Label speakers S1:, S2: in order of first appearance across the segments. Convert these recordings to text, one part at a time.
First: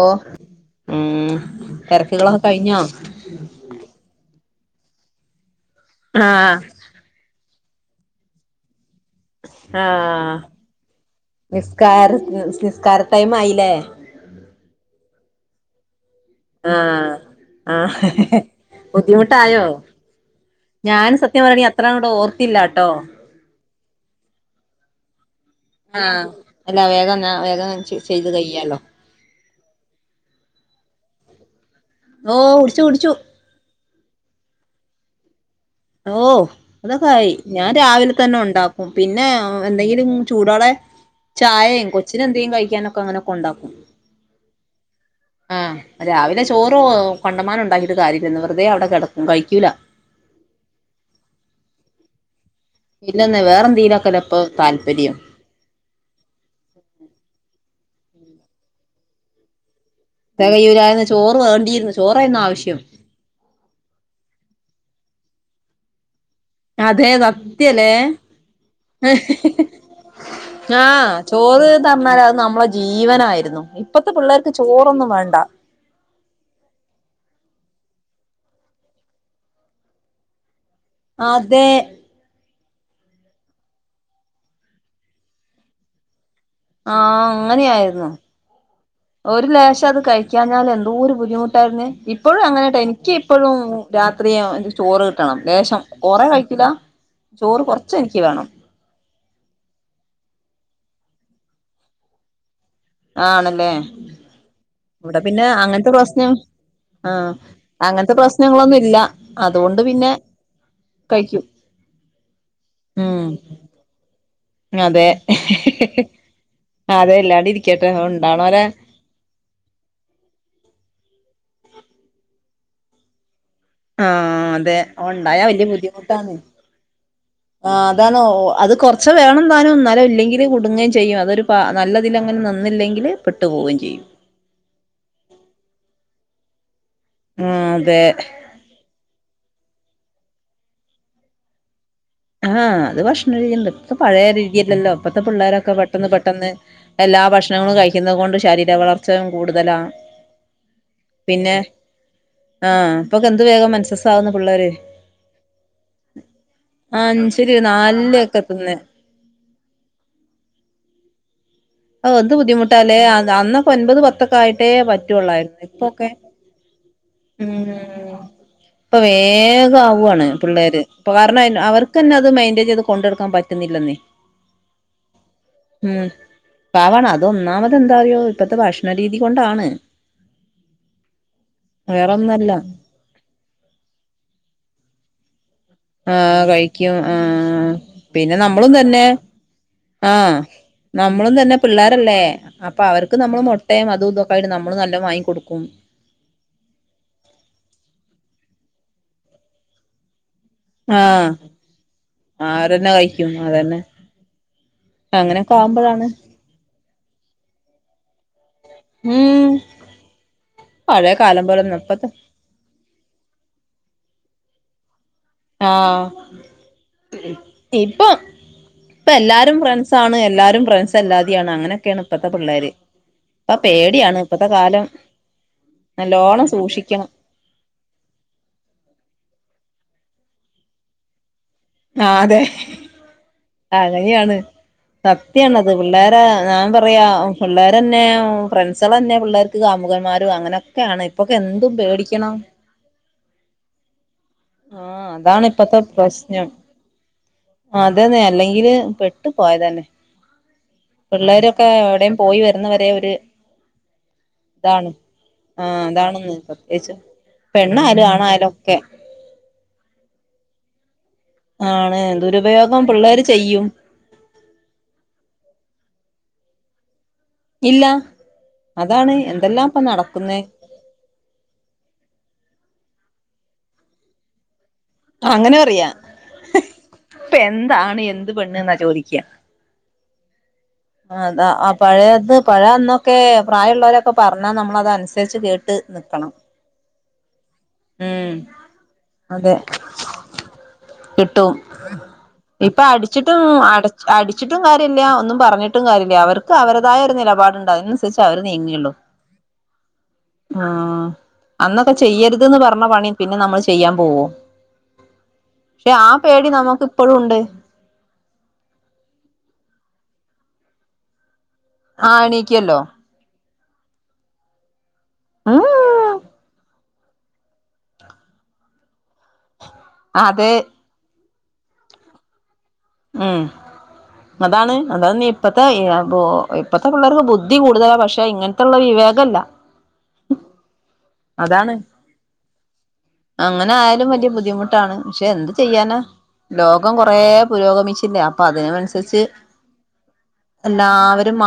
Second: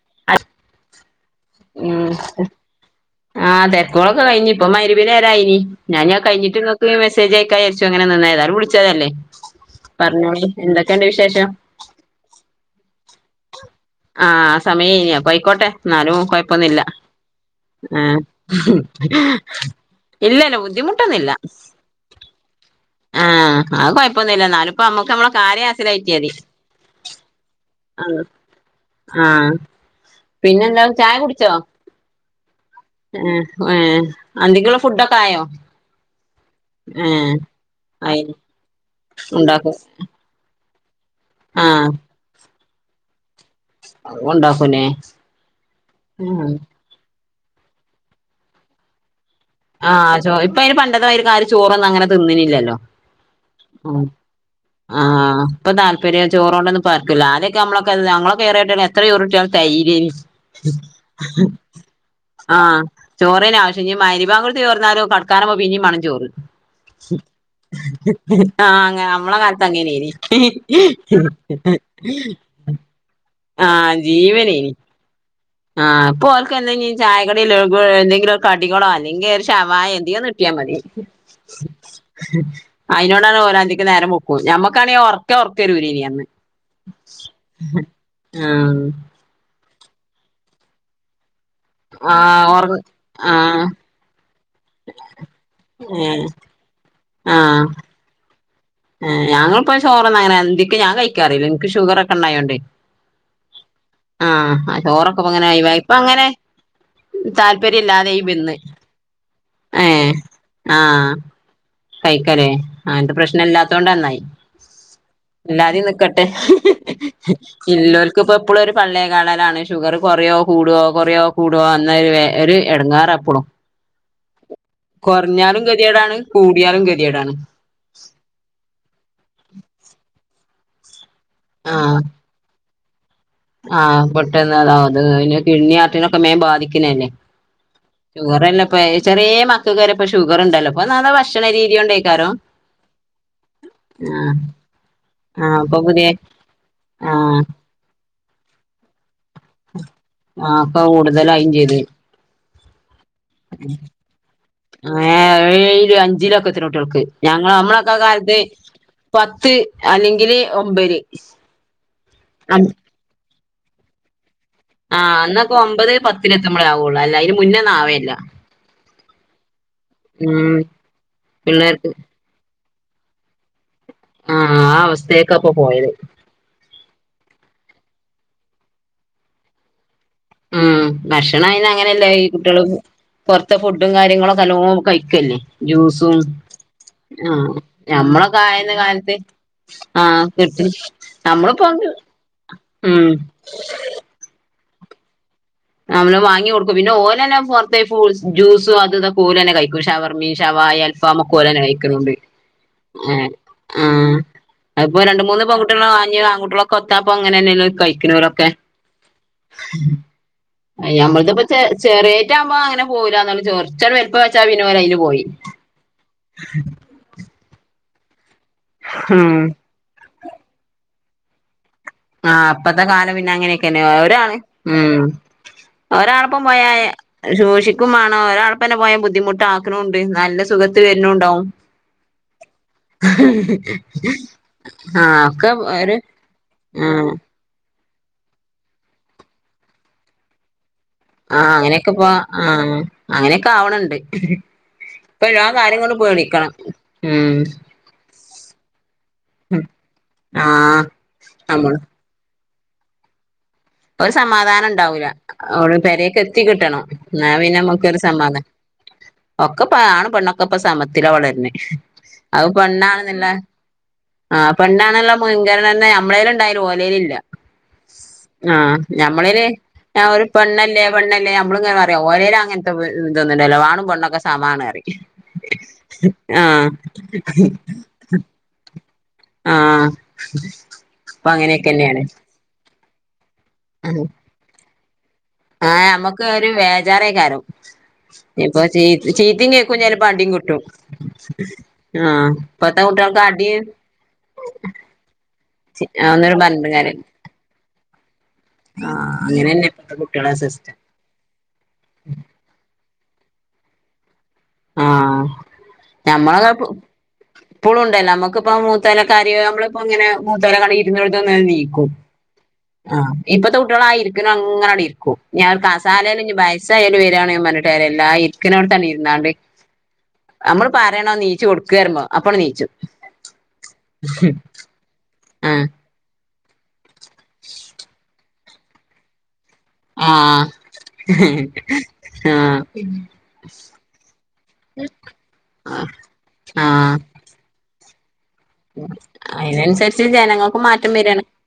S1: ഓ ഉം. തിരക്കുകളൊക്കെ കഴിഞ്ഞോ
S2: ഉംആഹ തെരക്കോളൊക്കെ കഴിഞ്ഞ് ഇപ്പൊ മഅ് രിബിന്റെ നേരായിനി. ഞാന്
S1: ആഹ്
S2: കഴിഞ്ഞിട്ട് നിങ്ങക്ക് മെസേജ് അയക്ക വിചാ‌രിച്ചു അങ്ങനെ നിന്ന് ഏതാലും വിളിച്ചതല്ലേ? പറഞ്ഞോളി എന്തൊക്കെയുണ്ട് വിശേഷം.
S1: കാർ നിസ്കാര ടൈം ആയില്ലേ?
S2: ആഹ് ആ സമയയ്നി അപ്പം ആയിക്കോട്ടെ എന്നാലും കോയ
S1: ആഹ് ആഹ് ബുദ്ധിമുട്ടായോ
S2: ഇല്ലല്ല
S1: ഞൻ
S2: ബുദ്ധിമുട്ടൊന്നുല്ല
S1: സത്യം പറയാണെ അത്ര ആണ്ട് ഓർത്തില്ലട്ടോ.
S2: ആ അത് കൊഴപ്പൊന്നുല്ല ന്നാലും അമ്മക്ക് നമ്മളെ കാര്യം അസിലായിട്ട്യായാമതി.
S1: വേഗംഇന്നാ വേഗം. ചെയ്ത് കയ്യാലോ.
S2: ആഹ് പിന്നെ എന്താ ചായ കുടിച്ചോ?
S1: ഓ കുടിച്ചു കുടിച്ചു.
S2: ഏ അന്തിക്ള്ള ഫുഡ ഒക്കെ ആയോ?
S1: ഓ അതൊക്കെ ആയി
S2: ഏഹ്
S1: ഞാൻ രാവിലെ
S2: ആയി
S1: തന്നെ ഉണ്ടാക്കും പിന്നെ
S2: ഉണ്ടാക്കും
S1: എന്തെങ്കിലും ചൂടോടെ
S2: ആഹ്
S1: ചായയും കൊച്ചിന് എന്തേലും കഴിക്കാനൊക്കെ അങ്ങനൊക്കെ ഉണ്ടാക്കും.
S2: ഉണ്ടാക്കുലേ
S1: ആ രാവിലെ ചോറ് കണ്ടമാനം ഉണ്ടാക്കിട്ട് കാര്യല്ലന്ന് വെറുതെ അവിടെ കിടക്കും കഴിക്കൂല.
S2: ആഹ് ചൊ ഇപ്പ അതിന് പണ്ടത്തെ മാരി ചോറന്നും അങ്ങനെ ആരും തിന്നിനില്ലല്ലോ?
S1: ഇല്ലന് വേറെ എന്തെലൊക്കെ ഇപ്പ താല്പര്യം.
S2: ആഹ് ഇപ്പ താൽപര്യം ചോറൊടൊന്നും ഇപ്പം ആർക്കുല്ല ആദ്യ ഒക്കെ നമ്മളക്കെ എത്ര ചോറ് കിട്ടിയാലും തേയിലെയ്ന്നി
S1: തെകയൂലായിരുന്നു ചോറ് വേണ്ടിയിരുന്നു ചോറാണ് ആവശ്യം.
S2: ചോറെയിന് ആവശ്യം ഇനി മരിബാ ങ്കുട്ത്ത് പോർന്നാലും കടക്കാനാ വുമ്പോ ഇനി മാണം ചോറ്.
S1: അതെ സത്യല്ലേ
S2: ആ അങ്ങ നമ്മളെ കാലത്ത് അങ്ങനേയിന്.
S1: ചോറ്ന്ന് പറഞ്ഞാൽ അത് നമ്മള ജീവനായിരുന്നു
S2: ആഹ്
S1: ഇപ്പത്തെ പിള്ളേർക്ക്
S2: ജീവനേനി
S1: ചോറൊന്നും വേണ്ട.
S2: ആഹ് ഇപ്പോ ഓൽക്ക് എന്തെങ്കിലും ചായ കടി ലഗു എന്തെങ്കിലും ഒരു കടികളോ അല്ലെങ്കിൽ ഒരു ശവായ എന്തെങ്കിലും കിട്ടിയാ മതി. [inaudible]
S1: അതെ
S2: അയിനോടാണ് ഓരന്തിക്ക് നേരം വെൾക്കും ഞമ്മക്കാണെങ്കി ഉറക്യാ ഉറക്കരുലൈന്ന് അന്ന്.
S1: ആ അങ്ങനെയായിരുന്നു
S2: ആഹ്
S1: ഒരു ലേശം അത് കഴിക്കാഞ്ഞാൽ എന്തോ ഒരു ബുദ്ധിമു ട്ടായി ഇപ്പോഴും
S2: ആഹ് ഒറ
S1: അങ്ങനെട്ടാ എനിക്ക് ഇപ്പോഴും
S2: ആഹ്
S1: രാത്രി എനിക്ക് ചോറ് കിട്ടണം ലേശം
S2: ഏഹ്
S1: കുറെ കഴികൂല്ല ചോറ് കുറച്ച് എനിക്ക് വേണം.
S2: ഞങ്ങൾപ്പോ ചൊർന്ന അങ്ങനെ അന്തിക്ക് ഞാ കഴിക്കാറില്ല ഇൻക്ക് ഷുഗറൊക്കെ ഉണ്ടായോണ്ട്.
S1: ആണല്ലേ
S2: ആഹ
S1: ഇവിടെ
S2: ചോറൊക്കെ
S1: പിന്നെ
S2: അങ്ങനെ ഒഴിവായി
S1: അങ്ങനത്തെ
S2: ഇപ്പ അങ്ങനെ.
S1: പ്രശ്നം ആഹ്
S2: താല്പര്യ
S1: അങ്ങനത്തെ
S2: ഇല്ലാതെയായി വന്ന്
S1: പ്രശ്നങ്ങളൊന്നും ഇല്ല അതുകൊണ്ട്
S2: ഏ.
S1: പിന്നെ
S2: ആഹ്
S1: കഴിക്കും
S2: കഴിക്കലേ അങ്ങനത്തെ
S1: ഉം
S2: പ്രശ്നം ഇല്ലാത്തോണ്ട് നന്നായി.
S1: അതെ
S2: എല്ലാതീയിം നിക്കട്ടെ
S1: അതെ ഇല്ലാണ്ട് ഇരിക്കട്ടെ
S2: ഇല്ലോല്ക് ഇപ്പൊ എപ്പോളും
S1: ഉണ്ടാവണോലെ
S2: ഒരു പള്ളേ കാള ലാണ്. ഷുഗർ കുറയോ കൂടോ കൊറയോ കൂടോ അന്ന ഒരു എടങ്ങാറ എപ്പളും.
S1: ആ അതെ ഓ ഉണ്ടായാ
S2: കൊറഞ്ഞാലും
S1: വല്യ ബുദ്ധിമുട്ട
S2: ഗതികേടാണ് കൂടിയാലും കെത്യേടാണ്.
S1: ആ അതാണ് അത് കുറച്ച് വേണം താനും ഇന്നാല് അത് ഇല്ലെങ്കിൽ കുടുങ്ങുകയും ചെയ്യും അതൊരു
S2: ആഹ്
S1: നല്ലതിൽ അങ്ങനെ നി ഒന്നുല്ലെങ്കില്
S2: ആഹ് പെട്ടെന്ന് അതാ അത് പിന്നെ കിഡ്നി ഹാർട്ടിനൊക്കെ മേം ബാധിക്ക്‌നല്ലേ
S1: ഉം അതെ
S2: ഷുഗർല്ലേ ഇപ്പ ചെറേ മക്കൾക് വരേ ഇപ്പ ഷുഗർ ഉണ്ടല്ലോ ഇപ്പൊ നെ ഭക്ഷണ രീതി കൊണ്ടയ്
S1: ആഹ് അത് ഭക്ഷണ രീതികൊണ്ട് ഇപ്പൊ പഴയരിതി അല്ലല്ലോ അപ്പത്തെ
S2: ആഹ്
S1: പിള്ളോരൊക്കെ
S2: ഇപ്പൊ
S1: പെട്ടെന്ന്
S2: പുതിയ
S1: പെട്ടെന്ന്. എല്ലാ
S2: ആഹ്
S1: ഭക്ഷണങ്ങളും കഴിക്കുന്നത കൊണ്ട് ശരീര വള ച്ചയും കൂടുതലാ
S2: ആഹ് ഇപ്പൊ കൂടുതലായും
S1: പിന്നെ.
S2: ചെയ്ത്
S1: ആഹ പ്പൊക്ക എന്ത്തു വേഗം മനസ്സസ ആകുന്നു പിള്ളേര്.
S2: ഏ ഏ ഴിലുംഅഞ്ചിലൊക്കെ എത്ണ കുട്ടോൾക്ക് ഞങ്ങ
S1: അഞ്ചില്
S2: നമ്മളൊക്കെ കാലത്ത്
S1: നാലിലൊക്കെ എത്തുന്നെ
S2: പത്ത് അല്ലെങ്കില് ഒമ്പല്.
S1: എന്ത് ബുദ്ധിമുട്ടാലേ അന് ഒൻപത് പത്ത്. ആയിട്ടേ
S2: ആഹ് അന്നൊക്കെ
S1: പറ്റുള്ളായിരുന്നു
S2: ഒമ്പത്
S1: ഇപ്പൊക്കെ
S2: പത്തിലെത്തുമ്പോളേ ആവുള്ളൂ അല്ല അതിന്
S1: ഉം
S2: മുന്നൊന്നും ആവേല്ല
S1: ഇപ്പൊ വേഗം ആവാണ്
S2: ഉം
S1: പിള്ളേര് ഇപ്പ കാരണം
S2: പിള്ളേർക്ക്
S1: അവർകെന്നെ അത് മെയിന്റയിൻ ചെയ്ത് കൊണ്ടട്ക്കാൻ പറ്റുന്നില്ലന്നേ
S2: ആ ആ അവസ്‌ത്തേക്ക ഇപ്പൊ പോയത്
S1: പാവാണ് അതൊന്നാമത് എന്താറിയോ ഇപ്പത്തെ ഭക്ഷണരീതി കൊണ്ടാണ്
S2: ഉം ഭക്ഷണം അയ്ന് അങ്ങനെയല്ലേ ഈ കുട്ടിയാള്
S1: വേറൊന്നല്ല
S2: പുറത്തെ ഫുഡും കാര്യങ്ങളൊക്കെ നല്ലോം കഴിക്കല്ലേ ജ്യൂസും
S1: ആ കഴിക്കും ആ
S2: ആഹ്
S1: പിന്നെ
S2: ഞമ്മളൊക്കെ
S1: നമ്മളും
S2: ആയിരുന്ന
S1: തന്നെ
S2: കാലത്ത്
S1: ആ
S2: ആഹ് കിട്ടി
S1: നമ്മളും തന്നെ
S2: നമ്മളിപ്പോ
S1: പിള്ളാരല്ലേ അപ്പൊ
S2: ഉം
S1: അവർക്ക് നമ്മൾ മുട്ടയും അതും ഇതൊക്കെ അപ്പ അയ്‌ന് നമ്മളും നല്ലം വാങ്ങി കൊടുക്കും
S2: നമ്മള് വാങ്ങി കൊടുക്കും പിന്ന ഓലന്നെ പൊറത്തെ ജൂസും അതും ഇതൊക്കെ ഓലന്നെ കഴിക്കും ഷവർ ഷവായ
S1: ആഹ്
S2: അൽഫാമൊക്കെ ഓലന്നെ കഴിക്കുന്നുണ്ട്
S1: അവരന്നെ
S2: ആ
S1: കഴിക്കും അതന്നെ
S2: ആ അപ്പോ രണ്ട് മൂന്ന്
S1: അങ്ങനെയൊക്കെ ആവുമ്പോഴാണ്
S2: പെൺകുട്ടികളും ഞ്ഞി ആൺകുട്ടികളും കൊത്താപ്പം അങ്ങനെന്നെ എല്ലാരും കഴിക്കുന്നവരൊക്കെ
S1: ഉം പഴയ
S2: ഞമ്മളത്
S1: കാലം
S2: ഇപ്പോ
S1: പോലൊന്നും ഇപ്പത്തെ
S2: ചെറിയേറ്റ ആകുമ്പോ അങ്ങനെ പോവൂല എന്ന കുറച്ച് ആണ്ട് വല്പ്പം വെച്ചാ പിന്നെ ഓല് അയിന് പോയി
S1: ആ ഇപ്പൊ ഇപ്പ
S2: ഉം
S1: എല്ലാരും ഫ്രണ്ട്സ് ആണ് എല്ലാവരും ഫ്രണ്ട്സ് എല്ലാതിം ആണ് അങ്ങനൊക്കെയാണ്
S2: ആഹ് പ്പത്തെ കാലം പിന്നെ അങ്ങനെയൊക്കെന്നെ ഒരാണ്
S1: ഇപ്പത്തെ കാലം
S2: ഉം ഒരാളപ്പം
S1: നല്ലോണം
S2: പോയാല്
S1: സൂക്ഷിക്കണം
S2: ശൂഷിക്കും മാണം ഒരാൾപ്പന്നെ പോയാ ബുദ്ധിമുട്ട് ആക്ക്‌ണവും ഇണ്ട് നല്ല സുഖത്ത്ല് വര്ണവുണ്ടാവും
S1: ആ അതെ അങ്ങനെയാണ്
S2: ആഹ് ഒക്കെ
S1: സത്യാണത്
S2: ഒരു
S1: പിള്ളേരെ ഞാൻ പറയാ
S2: ആഹ്
S1: പിള്ളേരെന്നെ ഫ്രണ്ട്സാള് തന്നെ പിള്ളേർക്ക് കാമുകന്മാരും അങ്ങനെയൊക്കെയാണ്
S2: ആ അങ്ങനെയൊക്കെ പോവ ആ അങ്ങനെയൊക്കെ ആവണണ്ട്
S1: ആഹ്
S2: ഇപ്പ
S1: അതാണ്
S2: എല്ലാ
S1: ഇപ്പത്തെ
S2: കാര്യങ്ങളും
S1: പ്രശ്നം
S2: പേടിക്കണം ഉം
S1: അതന്നെ അല്ലെങ്കില് പെട്ടു പോയതന്നെ
S2: ആഹ്
S1: പിള്ളേരൊക്കെ
S2: നമ്മള്
S1: എവിടെയും പോയി വരുന്ന വരെ ഒരു
S2: ഒരു സമാധാനം
S1: ഇതാണ്
S2: ഉണ്ടാവൂല അവര്
S1: ആഹ്
S2: പെരീക്ക്
S1: അതാണെന്ന്
S2: എത്തി കിട്ടണം എന്നാ പിന്നെ നമുക്ക് ഒരു സമാധാനം
S1: കെ
S2: ഒക്കെ ഇപ്പൊ ആണും പെണ്ണൊക്കെ ഇപ്പ സമത്തിലാ വളര്ണെ
S1: ആണ്
S2: അത്
S1: ദുരുപയോഗം പിള്ളേര്
S2: പെണ്ണാണ്ന്ന്ള്ള
S1: ചെയ്യും
S2: ആഹ് പെണ്ണാണെന്നുള്ള മുൻകണന നമ്മളേല് ഇണ്ടായാലും ഓലേല് ഇല്ല
S1: ഇല്ല
S2: ആ
S1: അതാണ്
S2: ഞമ്മളില്
S1: എന്തെല്ലാം ഇപ്പ
S2: ഒരു
S1: നടക്കുന്നേ
S2: പെണ്ണല്ലേ പെണ്ണല്ലേ നമ്മള് ഇങ്ങനെ പറിം ഓലേയില് അങ്ങനത്തെ ഇതൊന്നും ഇല്ലല്ലോ ആണും പെണ്ണൊക്കെ സമാണ് പറിം
S1: അങ്ങനെ പറിയ ഇപ്പൊ എന്ത് ആണ് എന്ത് പെണ് എന്നാ ചോദിക്കാ
S2: ആ
S1: ആ അതാ ആ പഴയത് പഴെ അന്നൊക്കെ പ്രായുള്ളവരൊക്കെ പറഞ്ഞാ നമ്മളതനുസരി
S2: ആഹ് നമ്മക്ക് ഒരു വേജാറയ്കാരം
S1: ഉം
S2: ഇപ്പൊ ചീ ചീത്തയും
S1: അതെ
S2: കേക്കും ചെൽപം അടിം കിട്ടും
S1: കിട്ടും
S2: ആ
S1: ഇപ്പൊ അടിച്ചിട്ടും അടിച്ചിട്ടും കാര്യമില്ല ഒന്നും പറഞ്ഞിട്ടും കാര്യമില്ല
S2: അതൊന്നും
S1: അവർക്ക്
S2: പറഞ്ഞിട്ടും
S1: അവരുതായ
S2: കാര്യല്ല
S1: ക്കൊരു നിലപാട്ണ്ട് അതിനന്സര്ച്ചെ അവര് നീങ്ങേള്ളൂ
S2: ആഹ് അങ്ങനെന്നെ ഇപ്പത്തെ കുട്ടികളെ സിസ്റ്റം
S1: ആഹാ അന്നൊക്കെ ചെയ്യര്ത് പറഞ്ഞ പണി പിന്നെ നമ്മള് ചെയ്യാം പോവോ?
S2: ആഹ്
S1: പക്ഷെ ആ പേടി
S2: ഞമ്മളൊക്കെ
S1: നമുക്ക് ഇപ്പോഴും ഇണ്ട്
S2: ഇപ്പോഴും ഉണ്ടല്ലോ നമുക്ക്‌പ്പോ മൂത്തലൊക്കെ ആരെയ്ലും നമ്മളിപ്പോ ഇങ്ങനെ മൂത്തോല് കണ്ടാ ഇരുന്നോട്ത് ന്ന് എണീക്കും
S1: ആ എണീക്കല്ലോ
S2: ആ ഇപ്പത്തെ കുട്ടികളായിര്ക്ണങ്ങനെണ്ട് ഇരിക്കും
S1: ഉം
S2: കസാലേല് ഞ് ബയസ് വരിയാണെങ്കി പറഞ്ഞിട്ട് കാര്യല്ലാ ഇരിക്ക്‌ണോട്ത്താണ്ട് ഇര്ന്നാണ്ട്
S1: അതെ
S2: നമ്മള് പ യണം നീച്ചു കൊടുക്ക് പറിമ്പോ അപ്പോ ആണ്ട് നീച്ചും
S1: ഉം അതാണ് അതാണ് ഇപ്പത്തെ
S2: ആഹ്
S1: ഇപ്പത്തെ പിള്ളേർക്ക് ബുദ്ധി കൂട്തലാ പക്ഷെ ഇങ്ങൻത്തെള്ള വിവേകല്ല.
S2: ആഹ്
S1: അതാണ്
S2: ആഹ്
S1: അങ്ങനെ ആയാലും വല്ല്യ ബുദ്ധിമുട്ടാണ്, പക്ഷെ എന്ത് ചെയ്യാനാ? ലോകം കൊറേ പുരോഗമിച്ചില്ലേ അ
S2: അയ്നൻസരിച്ച് ജനങ്ങക്കും മാറ്റം വരാണ്
S1: എല്ലാവരും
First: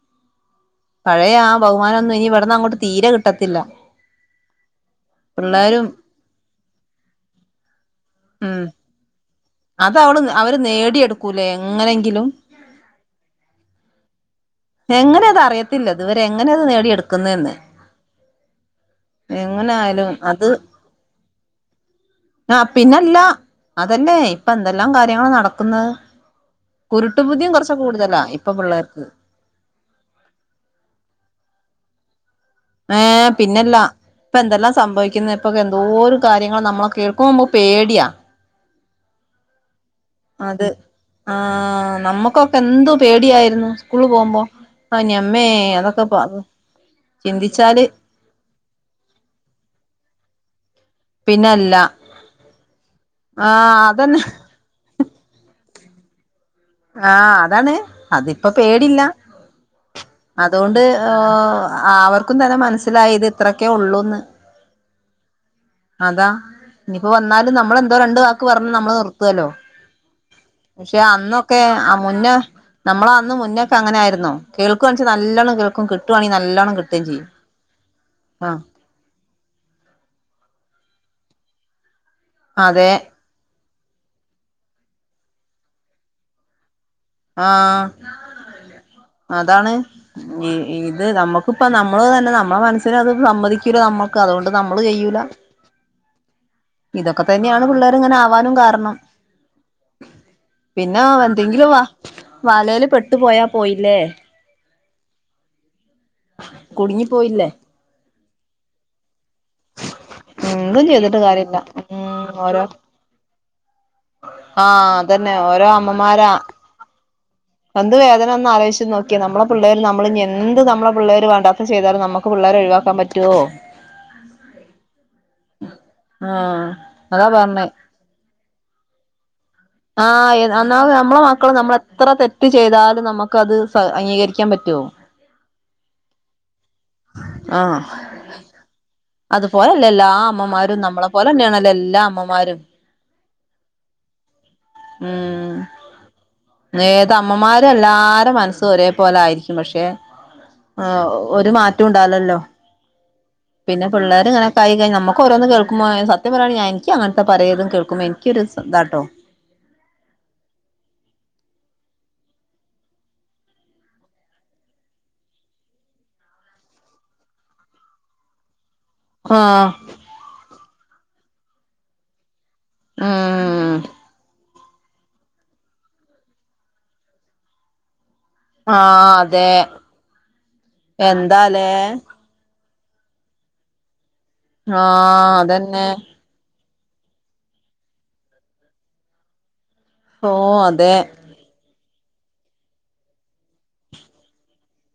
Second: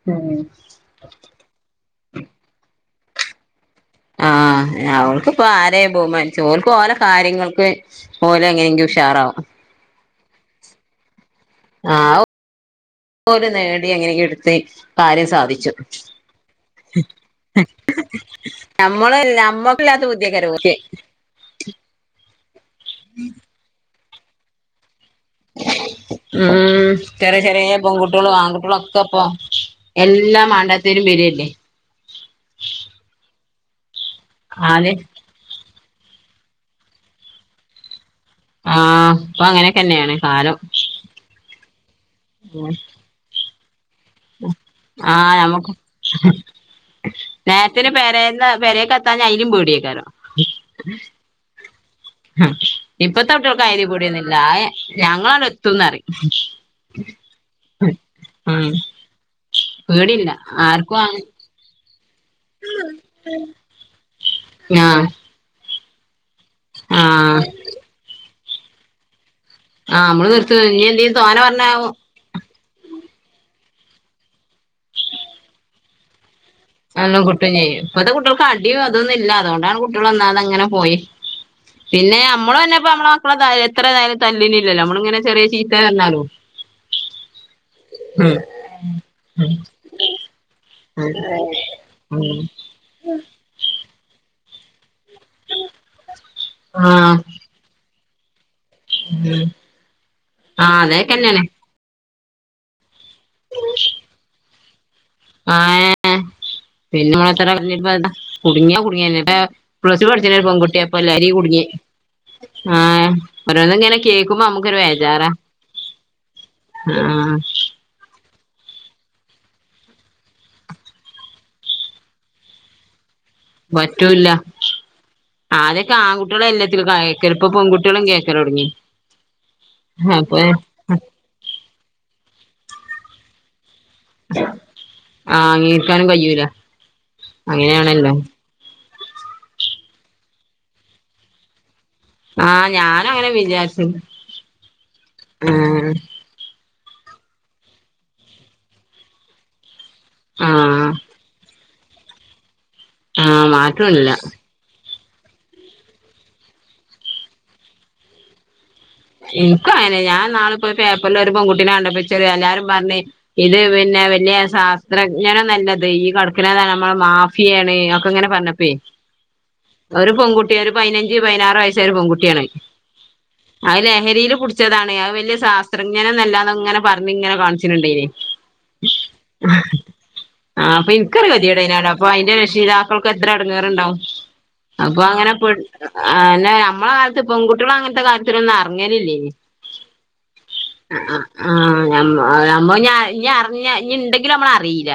S2: [inaudible]
S1: പഴയാ ആ ബഹുമാനം ഒന്നും ഇനി ഇവിടന്ന് അങ്ങോട്ട് തീരെ കിട്ടത്തില്ല.
S2: ആ അവൾക്ക്പ്പോ ആരെ
S1: പിള്ളേരും
S2: ബഹുമാനിച്ച് ഓൽക്ക് ഓലെ കാര്യങ്ങൾക്ക് പോലെ എങ്ങനെങ്കിലും ഉഷാറാവും
S1: അതവള് അവര് നേടിയെടുക്കൂലെ എങ്ങനെങ്കിലും
S2: ഓര് നേടി എങ്ങനെങ്കി ഇട്ത്ത്
S1: എങ്ങനെ
S2: കാര്യം
S1: അത്
S2: സാധിച്ചു.
S1: അറിയത്തില്ല ഇതുവരെ എങ്ങനെ അത് നേടിയെടുക്കുന്നന്ന്
S2: നമ്മള്ല്ല നമ്മക്ക്ല്ലാത്ത ബുദ്ധിയ [unintelligible]
S1: ആഹാ പിന്നല്ല അതന്നേ ഇപ്പാന്തെല്ലാം കാര്യങ്ങളാ നട
S2: ഉം ചെറെ ചെറെ
S1: കുറച്ച് കൂടുതലാ
S2: പെൺകുട്ടോളും
S1: ഇപ്പൊ
S2: ആൺകുട്ടിളൊക്കെ
S1: പിള്ളേർക്ക്
S2: ഇപ്പൊ എല്ലാ മാണ്ടാത്തേരും വര്ല്ലേ.
S1: ഏ പിന്നെല്ലാ ഇപ്പാ എന്തെല്ലാ
S2: ആദ്യം
S1: സംഭവിക്ക്ന്ന് ഇപ്പൊക്കെ എന്തോരം കാര്യങ്ങള നമ്മളൊ കേൾക്കുമ്പോ നമ്മക്ക് പേടിയാ
S2: ആഹ് ഇപ്പാ അങ്ങനെക്കെന്നെയാണ്.
S1: അത് ആഹ് നമ്മുക്കൊക്കെ എന്ത് പേടിയായിരുന്നു? സ്കൂള് പോകുമ്പോ
S2: ആഹ്
S1: അഞമ്മേ
S2: നമുക്ക്
S1: അതൊക്കെ പറ്
S2: നേരത്തിന് പേരെന്ന്‌ പെരെക്ക്ത്താന്ന് അയ്ലും പേടിയായ്ക്കാരം
S1: പിന്നല്ലാ
S2: ഹാ ഇപ്പത്തെ കുട്ട്യോൾക്ക് അയ്ല്
S1: അതന്നെ
S2: പേടിയൊന്നുല്ലാ ഞങ്ങളണ്ട് എത്തുംന്നറിം
S1: ആഹ് അതാണ് അതിപ്പാ
S2: ഉം
S1: പേടില്ല.
S2: പേടില്ല
S1: അതോണ്ട്
S2: ആർക്കും ആഹ്
S1: അവർക്കും തന്നെ മനസ്സിലായി ഇത് ഇത്രക്കെ ഒള്ളൂന്ന്.
S2: ഞാ
S1: അതാ ഇനിപ്പോ വന്നാലും നമ്മളെന്തോ രണ്ട് വാക്ക് പറഞ്ഞ് നമ്മള് നിർത്ത്ല്ലോ.
S2: ആഹ് നമ്മള് നിർത്തും ഇനി
S1: പക്ഷെ
S2: എന്തേലും തോനെ
S1: അന്നൊക്കെ
S2: പറഞ്ഞാ
S1: അ മുന്നേ നമ്മള് അന്ന് മുന്നേക്കെ അങ്ങനായിര്ന്നോ കേൾക്കുവാൺച്ച നല്ലണം കേൾക്കും കിട്ടാങ്കി നല്ലണം കിട്ടും
S2: നല്ലം കുറ്റം ചെയ്യും ഇപ്പത്തെ കുട്ടോൾക്ക് അടി അതൊന്നുംല്ല അതുകൊണ്ടാണ് കുട്ടോള് ഒന്നാത് അങ്ങനെ പോയെ പിന്നെ നമ്മള് തന്നിപ്പോ
S1: അതെ
S2: നമ്മളെ നമ്മളത് എത്രാതായാലും തല്ലില് ഇല്ലല്ലോ നമ്മള് ഇങ്ങനെ ചെറിയ ചീത്ത പറഞ്ഞാലും
S1: ആഹ്
S2: ഉം
S1: അതാണ് ഇത് നമ്മക്ക്പ്പ നമ്മള്
S2: ഉം
S1: ന്നല്ലാ
S2: ഉം
S1: നമ്മളെ മനസ്സിന് അത് സമ്മതിക്കുല്ല നമ്മ ക്ക് അതോണ്ട് നമ്മള് ചെയ്യൂല
S2: ആഹ്
S1: ഇതൊക്കെ തന്നെയാണ് പിള്ളേര്ങ്ങനെ ആവാനും കാരണം
S2: ഉം ആഹ്
S1: പിന്നെ
S2: അതേക്കെന്നെയാണ്
S1: എന്തെങ്കിലും വ വലെല് പെട്ട് പോയ പോയില്ലേ.
S2: അഹേ
S1: കുടുങ്ങി
S2: പിന്നെ മാത്ര
S1: പോയില്ലേ
S2: അറിഞ്ഞ്പ്പെന്താ കുടുങ്ങിയാ കുടുങ്ങിയന്നെ [unintelligible] പ്ലസ് ടു പഠിച്ച്ലെ ഒരു പെൺകുട്ടി
S1: എന്തും
S2: അപ്പൊ
S1: ചെയ്തിട്ട്
S2: ലഹരി
S1: കാര്യല്ല
S2: കുട്ങ്ങി
S1: ഉം ഓരോ
S2: ആഹ് ഓരോ കേക്കുമ്പോ അമ്മക്കൊരു
S1: ആഹ്
S2: വേജാറ
S1: അതന്നെ ഓരോ അമ്മമാരാ
S2: ആഹാ
S1: എന്ത് വേദനന്ന് ആലോയ്ച്ച് നോക്കിയ നമ്മള പിള്ളേര് നമ്മൾ എന്ത് നമ്മളെ പിള്ളേര് വണ്ടാത്ത ചെയ്താലും നമ്മ പിള്ളൊരെ ഒഴിവാക്കാൻ പറ്റോ?
S2: പറ്റൂല്ല. ആദ്യക്കെ ആൺകുട്ട്യോള
S1: ആഹ്
S2: എല്ലാത്തിലും
S1: അതാ
S2: കേൾക്ക ഇപ്പൊ
S1: പറഞ്ഞേ
S2: പെൺകുട്ട്യോളും കേക്കലോട്ങ്ങി.
S1: ആഹ് ഒന്നാമത് നമ്മളെ മക്കള് നമ്മള് എത്ര തെറ്റ് ചെയ്താലും നമ്മക്കത്
S2: ആഹ് അങ്ങികരിക്കാനും കയ്യുല അങ്ങനെയാണല്ലോ.
S1: അതുപോലെല്ലാ ആ അമ്മമാരും നമ്മളെ പോലന്നെയണല്ല എല്ലാ അമ്മമാ
S2: ആഹ് ഞാനങ്ങനെ വിചാരിച്ചു
S1: ഉം
S2: ആഹ്
S1: ഏതമ്മമാരെ എല്ലാരെ മനസ്സും ഒരേ പോലയിരിക്കും പക്ഷേ ആഹ് ഒരു മാറ്റും ഇണ്ടാവുലല്ലോ
S2: ആഹ്
S1: പിന്നെ
S2: മാറ്റമില്ല
S1: പിള്ളേരിങ്ങനെ [unintelligible] നമുക്കോരോന്ന് കേൾക്കുമ്പോ സത്യം പറയാണ് ഞാ ഇൻക് അങ്ങൻത്തെ പലേതും കേൾക്കുമ്പോ ഇൻക്കൊരിതാട്ടോ
S2: ഇൻക്കും അങ്ങനെ ഞാൻ ന്നാളിപ്പോ പേപ്പറിൽ ഒരു പെൺകുട്ടിനെ കണ്ടപ്പോ ഇച്ചരു എല്ലാരും പർഞ്ഞ് ഇത് പിന്നെ വല്യ സാസ്ത്രജ്ഞനൊന്നല്ലത് ഈ കട്ക്കണത് നമ്മളെ മാഫിയെണ് ഒക്കെങ്ങനെ പറഞ്ഞ പ്പെ
S1: ആഹ്
S2: ഒരു പെങ്കുട്ടി ഒരു പൈനഞ്ച് പൈനാറ് വയസായൊരു പെങ്കുട്ടിയാണ്
S1: ആഹ്
S2: അഹ് ലഹരില് പുടിച്ചതാണ് അഹ് വല്യ സാസ്ത്രജ്ഞനൊന്നല്ലാന്ന്ങ്ങനെ പർഞ്ഞ് ഇങ്ങനെ കാണിച്ചര്ണ്ടെനി
S1: ആഹ് അതെ
S2: ആഹ് അപ്പം ഇൻക്കൊരു കെധിയെട്
S1: എന്താലേ
S2: അയിനെ കണ്ട അപ്പൊ അയിന്റെ രക്ഷതാ ക്കൾക്ക് എത്ര എടങ്ങെറുണ്ടാവും അപ്പൊ അങ്ങനെ
S1: ആഹ്
S2: പെ
S1: അതന്നെ
S2: നമ്മളെ കാലത്ത് പെൺകുട്ടിയള് അങ്ങൻത്തെ കാര്യത്തിനെന്നും എറങ്ങേലില്ലേനി
S1: ഓ അതെ
S2: ആഹ് നമ്മ ഞമ്മ ഇഞ് അറിഞ്ഞ ഇഞ് ഇണ്ടെങ്കിലും ഞമ്മളറീല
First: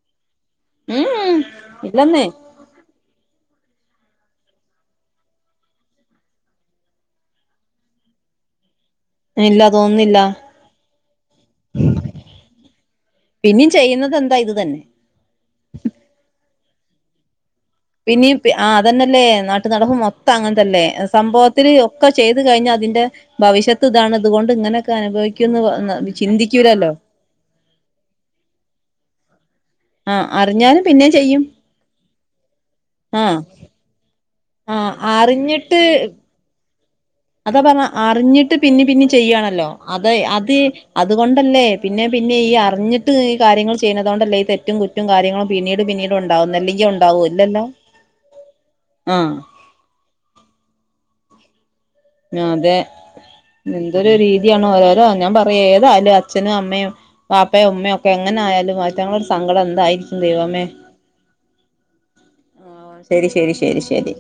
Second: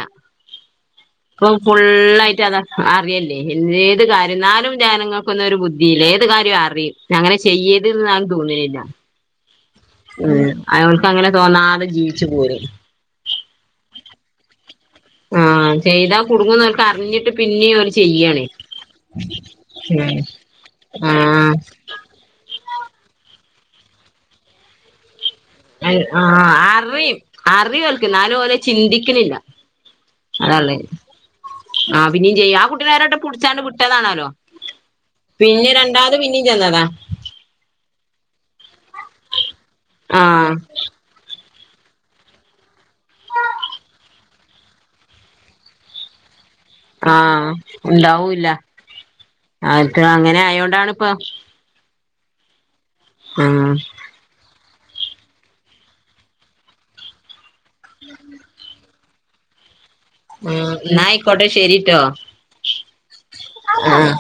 S1: ഉം
S2: ഇപ്പം
S1: ഇല്ലെന്നേ
S2: ഫുള്ളായിറ്റ് അതാ [unintelligible] ഏത് കാര്യം ന്നാലും ജനങ്ങൾക്കൊന്നും ഒരു ബുദ്ധിയില്ല ഏത് കാര്യം അറിം അങ്ങനെ ചെയ്യര്ത് ആ തോന്നലില്ല
S1: ഇല്ല തോന്നുന്നില്ല
S2: ഉം ഓൽക്ക് അങ്ങനെ തോന്നാതെ ജീവിച്ചു പോഴി
S1: പിന്നീം ചെയ്യുന്നതന്താ ഇത് തന്നെ
S2: ആഹ് ചെയ്താ കുടുങ്ങുന്നോൽക്കർഞ്ഞിട്ട് പിന്നി
S1: പിന്നീം ആ അതന്നെല്ലേ നാട്ട്നടപ്പ്
S2: ഉം
S1: മൊത്തം അങ്ങൻത്തല്ലേ സംഭവത്തില്
S2: ആഹ്
S1: ഒക്കെ ചെയ്തു കഴിഞ്ഞാ അതിന്റെ ഭവിഷത്ത് ഇതാണ്തുകൊണ്ട് ഇങ്ങനെക്കെനുഭവി [unintelligible] ചിന്തിക്കൂലല്ലോ
S2: അറിയൊൽക്ക് ന്നാലും ഓല് ചിന്തിക്ക്ണില്ല
S1: ആഹ് അറിഞ്ഞാലും പിന്നെം ചെയ്യും
S2: ആഹ് പിന്നീം ചെയ്യ ആ കുട്ടിയളെ ഒരട്ടം
S1: ആഹ്
S2: പുട്ച്ചാണ്ട് വിട്ടതാണാലോ
S1: ആഹ്
S2: പിന്നീം
S1: അറിഞ്ഞിട്ട്
S2: രണ്ടാമത് പിന്നിം ചെന്നതാ
S1: അതാ പർഞ്ഞെ അറിഞ്ഞിട്ട് പിന്നീം പിന്നീം ചെയ്യാണല്ലോ അത്
S2: ആ
S1: അത് അതുകൊണ്ടല്ലേ പിന്നെ പിന്നീംഈ അറിഞ്ഞിട്ട് ഈ കാര്യങ്ങൾ ചെയ്യുന്നതോണ്ടല്ലേ ഈ തെറ്റും കുറ്റം [unintelligible] കാര്യങ്ങളും പിന്നീട് പിന്നീട് ഉണ്ടാവകുന്നല്ലേ
S2: ആഹ് ഉണ്ടാവൂല്ല
S1: ആഹ്
S2: അരിക് അങ്ങനെ ആയോണ്ടാണിപ്പൊ
S1: അതെ
S2: ആ
S1: എന്തൊരു രീതിയാണോ ഞാൻ പറയെ ഏതായാലും അച്ഛനും അമ്മയും വാപ്പയോ ഉമ്മയൊക്കെ എങ്ങനെ ആയാലും അയിറ്റങ്ങളെ ഒരു സങ്കടം എന്തായി ദൈവമേ
S2: എന്നാ ആയിക്കോട്ടെ ശരിട്ടോ
S1: ആഹ് ശരി ശരി ശരി
S2: ആ
S1: ശരി